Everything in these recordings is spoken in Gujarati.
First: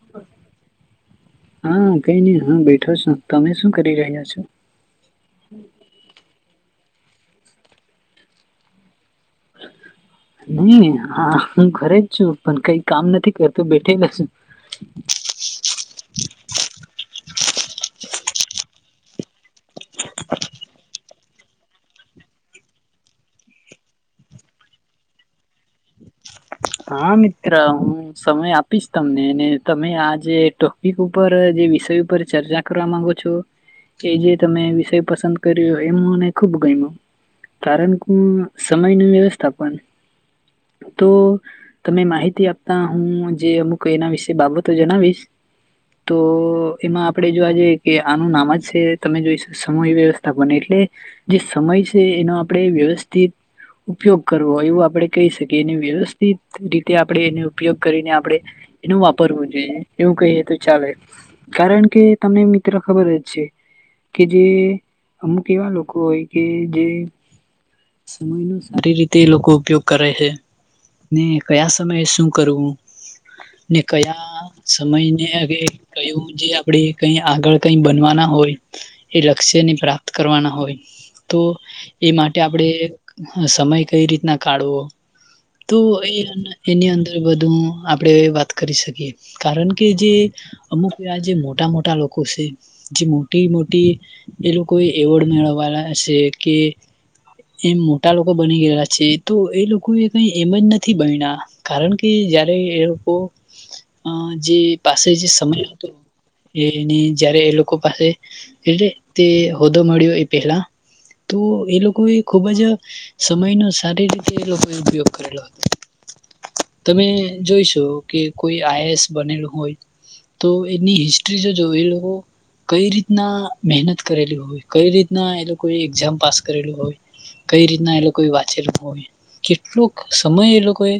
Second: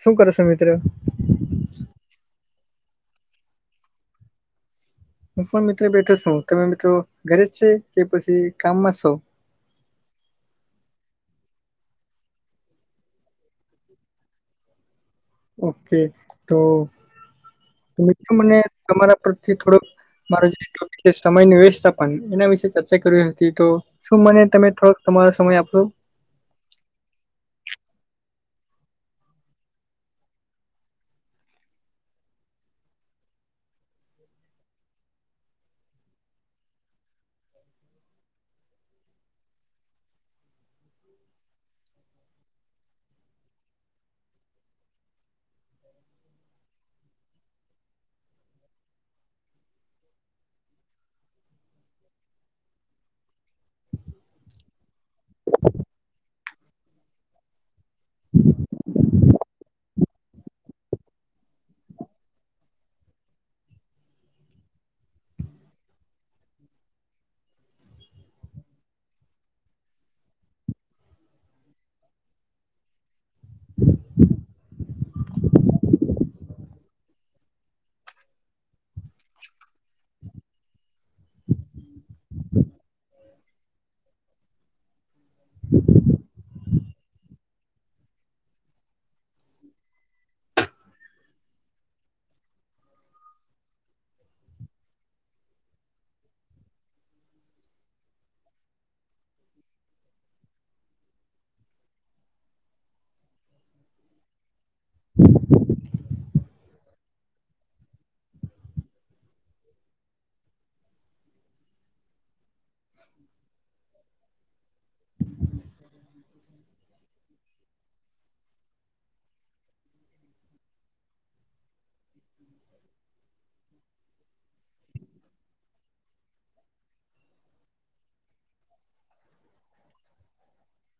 શું કરો છો મિત્રો હા કઈ નઈ હા બેઠો છો તમે શું કરી રહ્યા છો હું પણ મિત્ર બેઠો છું તમે મિત્રો ઘરે જ છે કે પછી કામમાં છો નહી હા હું ઘરે જ છું પણ કઈ કામ નથી કરતો બેઠેલા છું ઓકે તો મિત્રો મને તમારા પરથી થોડોક. મારો સમયની વ્યસ્થા પણન એના વિશે ચર્ચા કરી હતી તો. શું મને તમે થોડોક તમારો સમય આપશો. હા મિત્ર. સમય આપીશ તમને અને તમે આજે ટોપિક ઉપર જે વિષય ઉપર ચર્ચા. કરવા માંગો છો જે જે તમે વિષય પસંદ કર્યો એમ મને ખુબ ગમ્યો. કારણ કેુ સમય ન વ્યવસ્થાપન તો. તમે માહિતી આપતા હું જે અમુક એના વિશે બાબતો જણાવીશ. તો એમાં આપણે જોવા જઈએ કે આનું નામજ છે તમે જોઈ શકો સમૂહ વ્યવસ્થાપને એટલે. જે સમય છે એનો આપણે વ્યવસ્થિત. ઉપયોગ કરવોય એવું આપડે કહી શકીએ એની વ્યવસ્થા. રીતે આપણે એનો ઉપયોગ કરીને આપણે. એનું વાપરવું જોઈએ એવું કહીએ તો ચાલે. કારણ કે તમને મિત્ર ખબરજ છે. કે જે અમુક એવા લોકો હોય કે જે. સમય ન સારી રીતે એ લોકો ઉપયોગ કરે છે. ને કયા સમયે શું કરવું ને કયા. સમયને કયું જે આપણેે કઈ આગળ કઈ બનવાના હોય. એ લક્ષ્યન પ્રાપ્ત કરવાના હોય. તો એ માટે આપણે સમય કઈ રીતના કાઢવો. તો એ એની અંદર બધું આપણેે વાત કરી શકીએ કારણ કે જે. અમુક એ આજે મોટા મોટા લોકો છે. જે મોટી મોટી એલોકો એવોર્ડ મેળવવાના છે કે. એમ મોટા લોકો બની ગયેલા છે તો એ લોકો એ કઈ. એમજ નથી બણા કારણ કે જય્યારે એ લોકો જે. પાસે જે સમય હતો. એની જયારે એ લોકો પાસે એલે તે હોદ્દો મળ્યો એ પહેલા. તો એ લોકો એ ખુબજ સમયનોો સારી રીતે એ લોકો એ ઉપયોગ. તમે જોઈશો કે કોઈ આઈસ બનેલું હોય. તો એની હિસ્ટ્રી જો જો એલો. કઈ રીતના મહેનત કરેલી હોય કઈ રીતના એ લોકોએ એક્ઝામ પાસ કરેલીું હોય. કઈ રીતના એ લોકોએ વાંચેલ હોય કેટલોક સમય એલોકોએ.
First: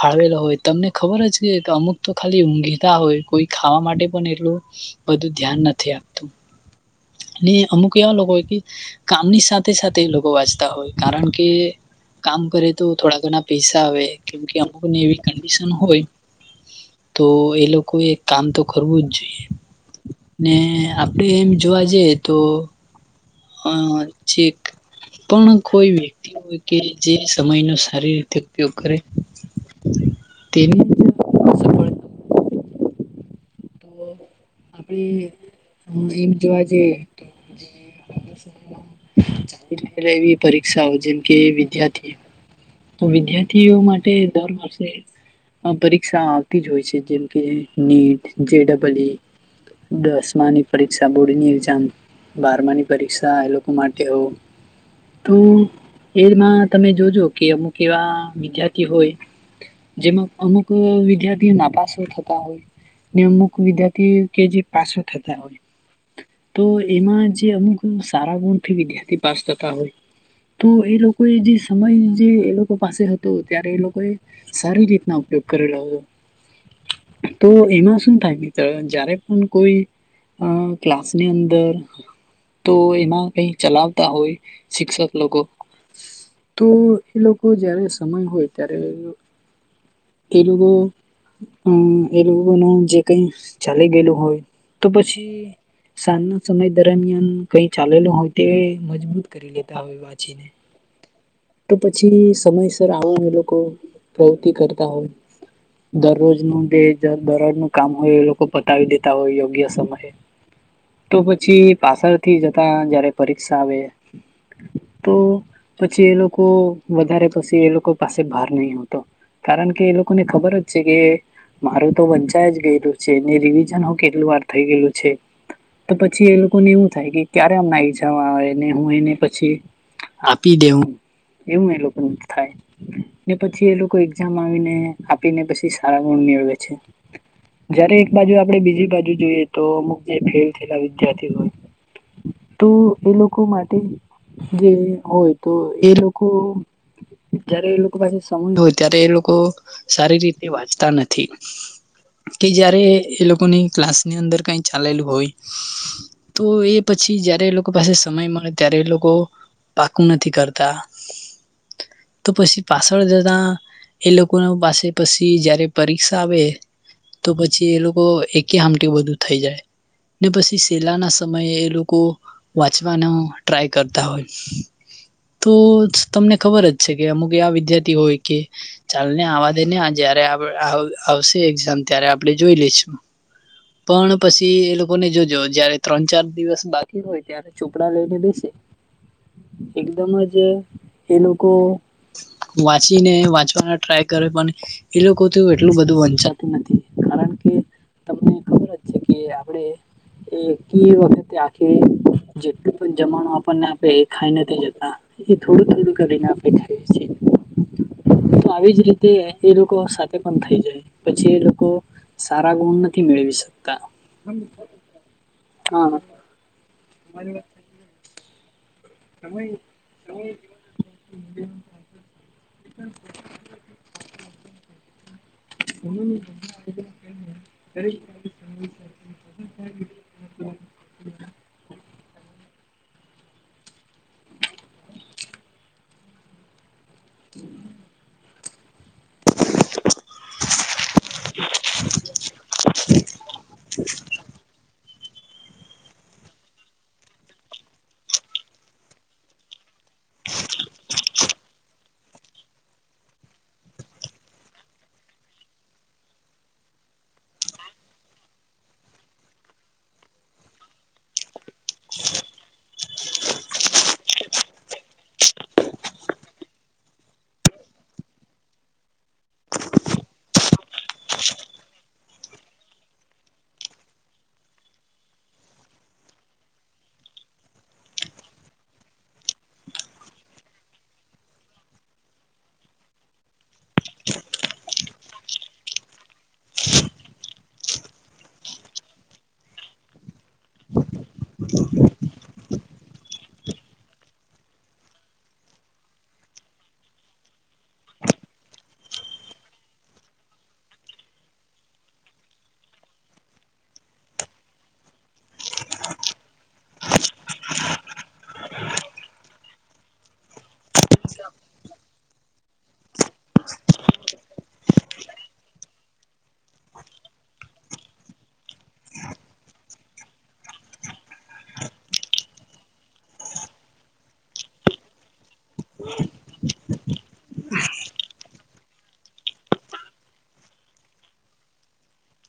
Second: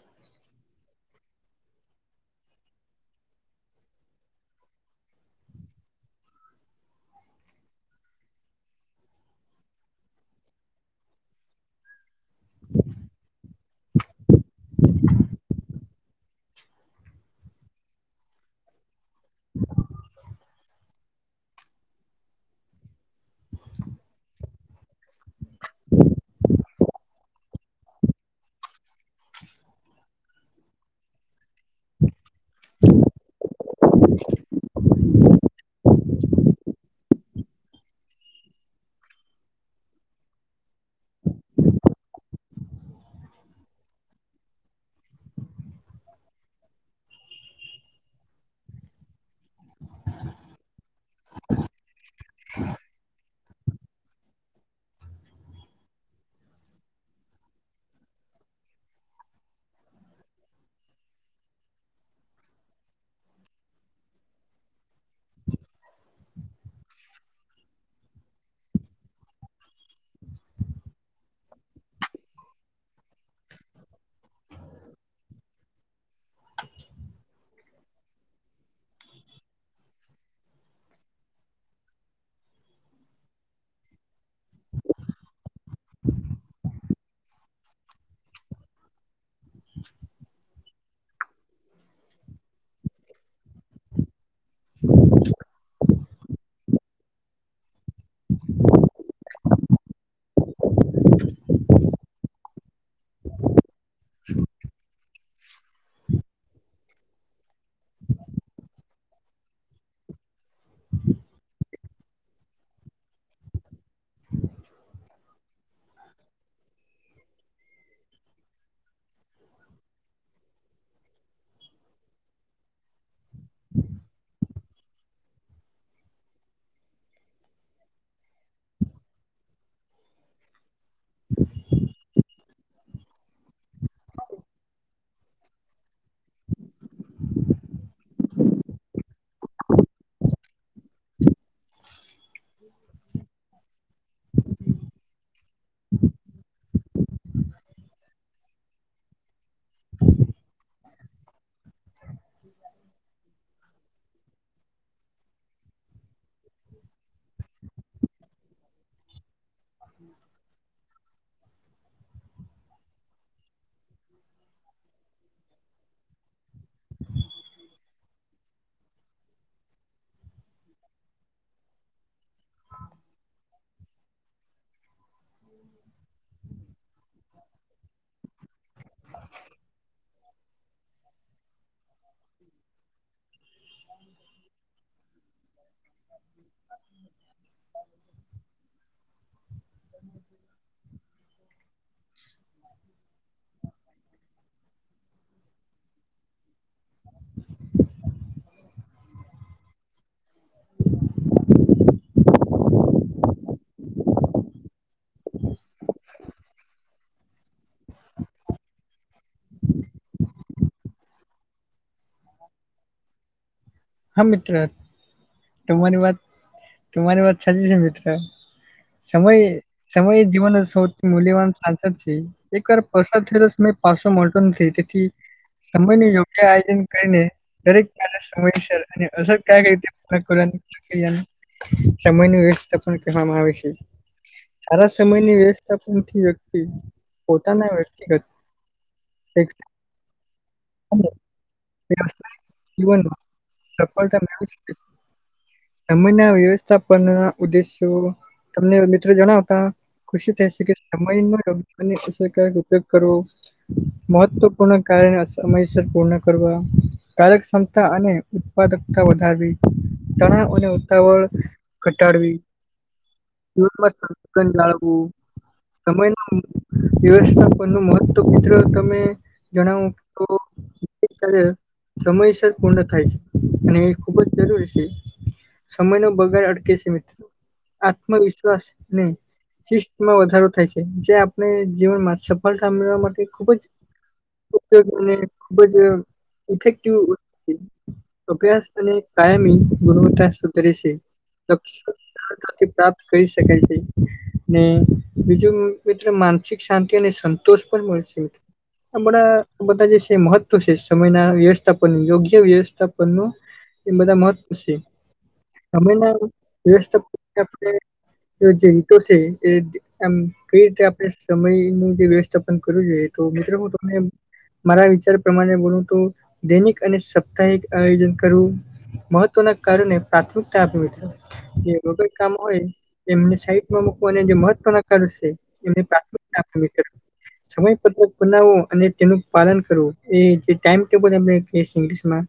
ફાળવેલો હોય તમને ખબર જ કે અમુક તો ખાલી ઊંઘીતા હોય કોઈ ખાવા માટે પણ એટલું. બધું ધ્યાન નથી આપતું અમુક એવા લોકો હોય કે. કામની સાથે સાથે લોકો વાંચતા હોય કારણ કે કામ કરે તો. થોડા પૈસા આવે કેમ અમુક ને એવી કશન હોય. તો એલોકો એક કામ તો કરવુંજ જોઈએ. ને આપડે એમ જોવા જઈએ તો. હ છેક્ પણ કોઈ વ્યક્તિ હોય કે જે સમય ન સારી રીતે ઉપયોગ કરે તેને હ. તો આપડે એમ જોવા જઈએ તો. એવી પરીક્ષાઓ જેમ કે વિદ્યાર્થી. તો વિદ્યાર્થીઓ માટે દર મળશે. આ પરીક્ષા આવતીજ હોય છે જેમ કે નીટ જેડબલ. દસમાની પરીક્ષા બોર્ડની એક્ઝામ. બારમાની પરીક્ષા એલોકો માટે હો. તો એમાં તમે જોજો કે અમુક એવા વિદ્યાર્થી હોય. જેમાં અમુક વિદ્યાર્થી નાપાસો થતા હોય. ને અમુક વિદ્યાર્થી કે જે પાસો થતા હોય. તો એમાં જે અમુક સારા ગુણથી વિદ્યાર્થી પાસ થતા હોય. તો એ લોકો એ જે સમય નો જે એ લોકો પાસે હતો ત્યારે એ લોકો એ સારી રીતના ઉપયોગ કરેલો હતો તો એમાં શું થાય પણ જયારે પણ કોઈ અ ક્લાસની અંદર તો એમાં કઈ ચલાવતા હોય શિક્ષક લોકો તો એ લોકો જયારે સમય હોય ત્યારે એ લોકો અમ એ લોકોનામાં જે કઈ ચાલી ગયેલું હોય તો પછી સાંજ ના સમય દરમિયાન કઈ ચાલેલું હોય તે મજબૂત કરી લેતા હોય વાંચીને તો પછી સમયસર આવા એ લોકો પ્રવૃતિ કરતા હોય દરરોજનુ જે દરરોજ નું કામ હોય એ લોકો પતાવી દેતા હોય યોગ્ય સમય તો પછી પાછળથી જતા જયારે પરીક્ષા આવે તો પછી એ લોકો વધારે પછી એ લોકો પાસે ભાર નહી હોતો કારણકે એ લોકોને ખબર જ છે કે મારું તો વંચાય જ ગયેલું છે એ રિવિઝન હો કેટલી વાર થઈ ગયેલું છે તો પછી એ લોકો એવું થાય કે ક્યારે અમને આવી જવાના ને હું એને પછી આપી દેવું એવું એ લોકો થાય ને પછી એ લોકો એક્ઝામ આવીને આપીને પછી સારા ગણ મેળવે છે જયારે એક બાજુ આપડે બીજી બાજુ જોઈએ તો અમુક જે ફેલ થયેલા વિદ્યાર્થી હોય તો એ લોકો માટે જે હોય તો એ લોકો કો જયારે એ લોકો પાસે સમયં હોય ત્યારે એ લોકો સારી રીતે વાંચતા નથી કે જયારે એ લોકોની ક્લાસની અંદર કઈ ચાલેલું હોય તો એ પછી જયારે એ લોકો પાસે સમય મળે ત્યારે એ લોકો પાકું નથી કરતા તો પછી પાછળ જતા એ લોકોના પાસે પછી જયારે પરીક્ષા આવે તો પછી એ લોકો એકી હામટી બધું થઈ જાય ને પછી છેલ્લા ના સમયે એ લોકો વાંચવાનો ટ્રાય કરતા હોય તો તમને ખબર જ છે કે અમુક એ વિદ્યાર્થી હોય કે ચાલ ને આવા દે ને જયારે આવશે એક્ઝામ ત્યારે આપણે જોઈ લઈશું પણ પછી એ લોકોને જોજો જયારે ત્રણ ચાર દિવસ બાકી હોય ત્યારે ચોપડા લઈને બેસે એકદમ જ એ લોકો વાંચીને વાંચવાના ટ્રાય કરે પણ એ લોકો તોય એટલું બધું વંચાતું નથી કારણ કે તમને ખબર જ છે કે આપડે એકી વખતે આખી જેટલું પણ જમવાનુ આપણને આપે એ ખાઈ નથી લેતા એ થોડું થોડું કરીનેી થાય છે તો આવી જ રીતે એ લોકો સાથે પણ થઈ જાય પછી એ લોકો સારા ગુણ નથી મેળવી શકતા હા મિત્ર હા તમાંરી વાત તમારી વાત સાચી છે મિત્ર સમય એ સમય જીવનનો સોંથી મૂલ્યવાન એક વાર પ્રસાદ થઇ જશે પછી મોટૉ થાય તેથી સમય નું યોગ્ય આયોજન કરીને દરેક મા સમય અને અસર કઈ સમય ન વ્યસ્ પણ કહેવામાં આવે છે સારા સમયની વ્યસ્થા પણ વ્યક્તિ પોતાના વ્યક્તિ હતી વન ચપ્પલ તો લાગૅ વી શકી તમે ના વ્યવસ્થાપન ના ઉદ્દેશ્યો તમને મિત્રો જણાવતા ખુશી થાય છે કે સમયમાં કુરકારક ઉપયોગ કરવો મહત્વપૂર્ણ કાર્યને સમયસર પૂર્ણ કરવા કાર્યક્ષમતા અને ઉત્પાદકતા વધારવી તણાવ અને ઉતાવળ ઘટાડવી સ્ન જાળવું સમય ન વ્યવસ્થાપન નું મહત્વ મિત્રો તમે જણાવું તોલે સમયસર પૂર્ણ થાય છે અને એ ખુબ જ જરૂરી છે સમય નો બગાર અડકે છે મિત્ર આત્મવિશ્વાસ નહી શિસ્માં વધારો થાય છે જે આપણે જીવનમાં સફળતા મેળવા માટે ખુબ જ અને ખુબ જ ઇફેક્ટિવ ભ્યાસ અને કાયમી ગુણવત્તા સુધરે છે થી પ્રાપ્ત કરી શકાય છે ને બીજું મિત માનસિક શાંતિ અને સંતોષ પણ મળશે આ બણા બધા જે છે મહત્વ છે સમયના વ્યવસ્થાપન યોગ્ય વ્યવસ્થા ન એ બધા મહત્વ છે સમય ના વ્યવસ્થા આપણે જે રીતો છે એમ કઈ રીતે આપણે સમય નું જે વ્યવસ્થાપન કરવું જોઈએ તો મિત્રો હું ત મારા વિચાર પ્રમાણે બોલું તો દૈનિક અને સાપ્તાહિક આયોજન કરવું મહત્ત્વના કાર્યોને પ્રાથમિકતા આપવીઠવી એનું તો એક કામ હોય એમને સાઈટમાં મુકવાના જે મહત્વના કાર્યો છે એમને પ્રાથમિક સમયપત્રક બનાવવું અને તેનું પાલન કરવું એ જે ટાઈમટેબલ આપણે કહી ઇંગ્શમાં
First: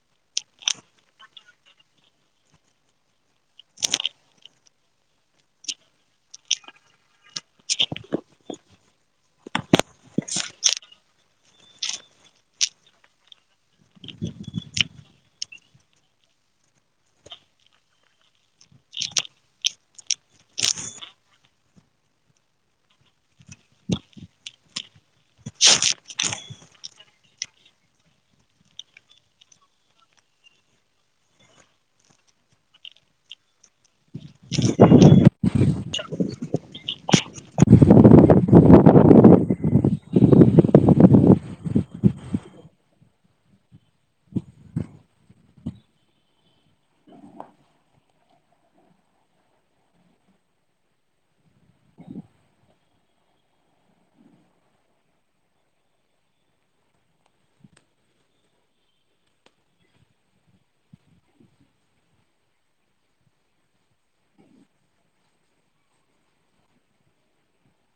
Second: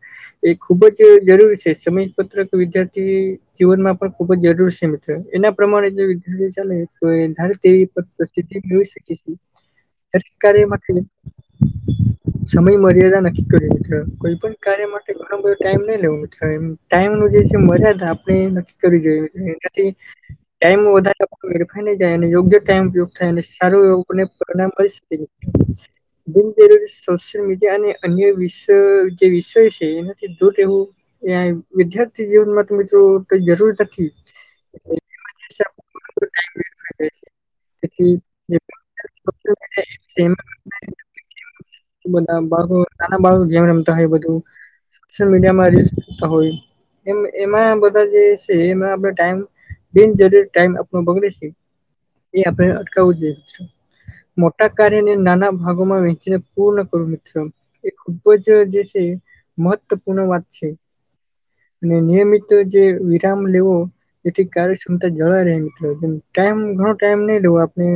એ ખુબ જ જરૂરી છે સમય પત્રક વિદ્યાર્થી જીવન માં પણ ખુબ જ જરૂર છે મિત્ર એના પ્રમાણે જો વિદ્યાર્થી ચાલે તોારે તેવી મેઈ શકે છે કાર્ય માટે સમય મર્યાદા નક્કી કરી કોઈ પણ કાર્યમાં ઘ બધ ટાઈમ ન લેવો ટાઈમ ન જે મજા આપણે ન કરવી જોઈ ટાઈમ વધારેેરફાઈ ન જાય યોગ્ય ટાઈમ ઉપયોગ થાય સારું એને પરણામ મળી બિનજરૂરી સોશિયલ મીડિયા અને અન્ય વિષ જે વિષય છે એનાથી દૂર એવું એં વિદ્યાર્થી જીવનમાં તો મિત્રો તો જરૂર નથી થી જેમ બધા બાળ નાના બાળકો જેમ રમતા હોય બધું સલ મીડિયામાં રી કરતા હોય એમાં બધા જે છે એમાં આપ ટાઈમ બિન જરૂરી ટાઈમ આપણ બગડે છે એ આપણે અટકાવવું જોઈએ મોટા કાર્યને નાના ભાગોમાં વેચીને પૂર્ણ કરું મિત્ર એ ખુબ જ જે છે મહત્વપૂર્ણ વાત છે અને નિયમિત જે વિરામ લેવો જેથી કાર્યક્ષમતા જળ ર મ ટાઈમ ઘણો ટાઈમ નહી લવો આપણે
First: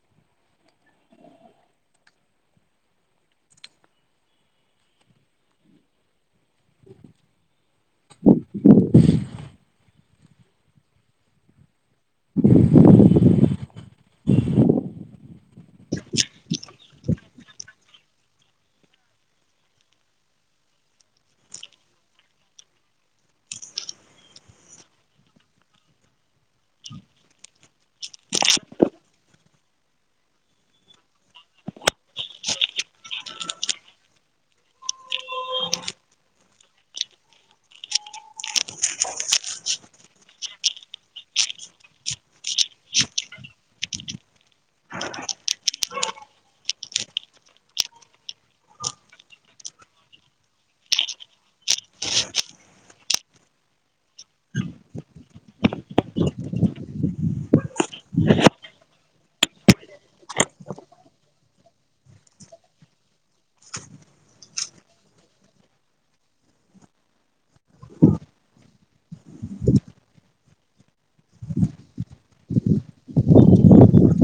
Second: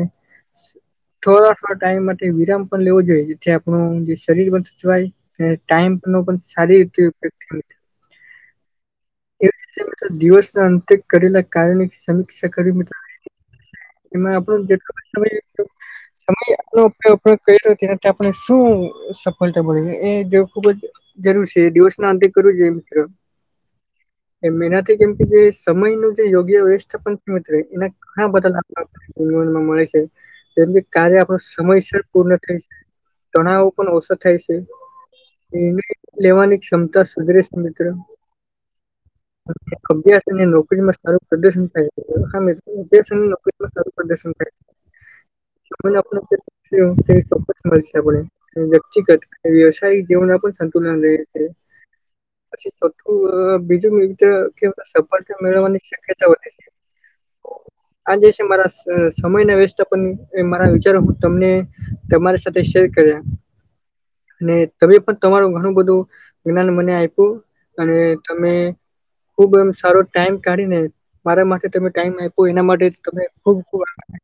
થોડા થો ટાઈમ માટે વિરામ પણ લેવો જોઈએ જેથી આપણું જે શરીર પણ સચવાય ટાઈમ નું પણ સારી રીતે ઉપ થી દિવસના અંતે કરેલા કાર્યોની સમીક્ષા કર મિત્રો એમાં આપણ જેટલો સમ સમગ કરી્યો તેના આપને શું સફળતા મળે એ જે ખુબ જ જરૂર છે દિવસ ના અંતે કરવું જોઈએ મિત્ર એમ એનાથી કેમ કે જે સમય ન યોગ્ય વથ મિત્ર એના ઘણા બધા લાભ જવનમાં મળે છે જેમ કે કાર્ય આપણો સમયસર પૂર્ણ થાય છે તણાવો પણ ઓછો થાય છે એને લેવાની ક્ષમતા સુધરે છે મિત્રો અભ્યાસ અને નોકરીમાં સારું પ્રદર્શન થાયો અભ્યાસ નોકરીમાં સારું પ્રદર્શન થાય. હ આપ [unintelligible] ચ જ મ [unintelligible] ળ છે આપણે વ્યક્તિગત વ્યવસાયિક જીવન સંતુલન રહે છે પછી ચોથું બીજું કે સફળતા મેળવવાની શક્યતા વધે છે હ [inaudible] આ જે છે મારા સમય ના વેચતા પણ મારા વિચારો હું તમને તમારી સાથે શેર કર્યા અને તમે પણ તમારું ઘણું બધું જ્ઞાન મને આપ્યું અને તમે ખુબ એમ સારો ટાઈમ કાઢીને મારા માટે તમે ટાઈમ આયપો એના માટે તમે ખૂબ ખૂબ આભાર.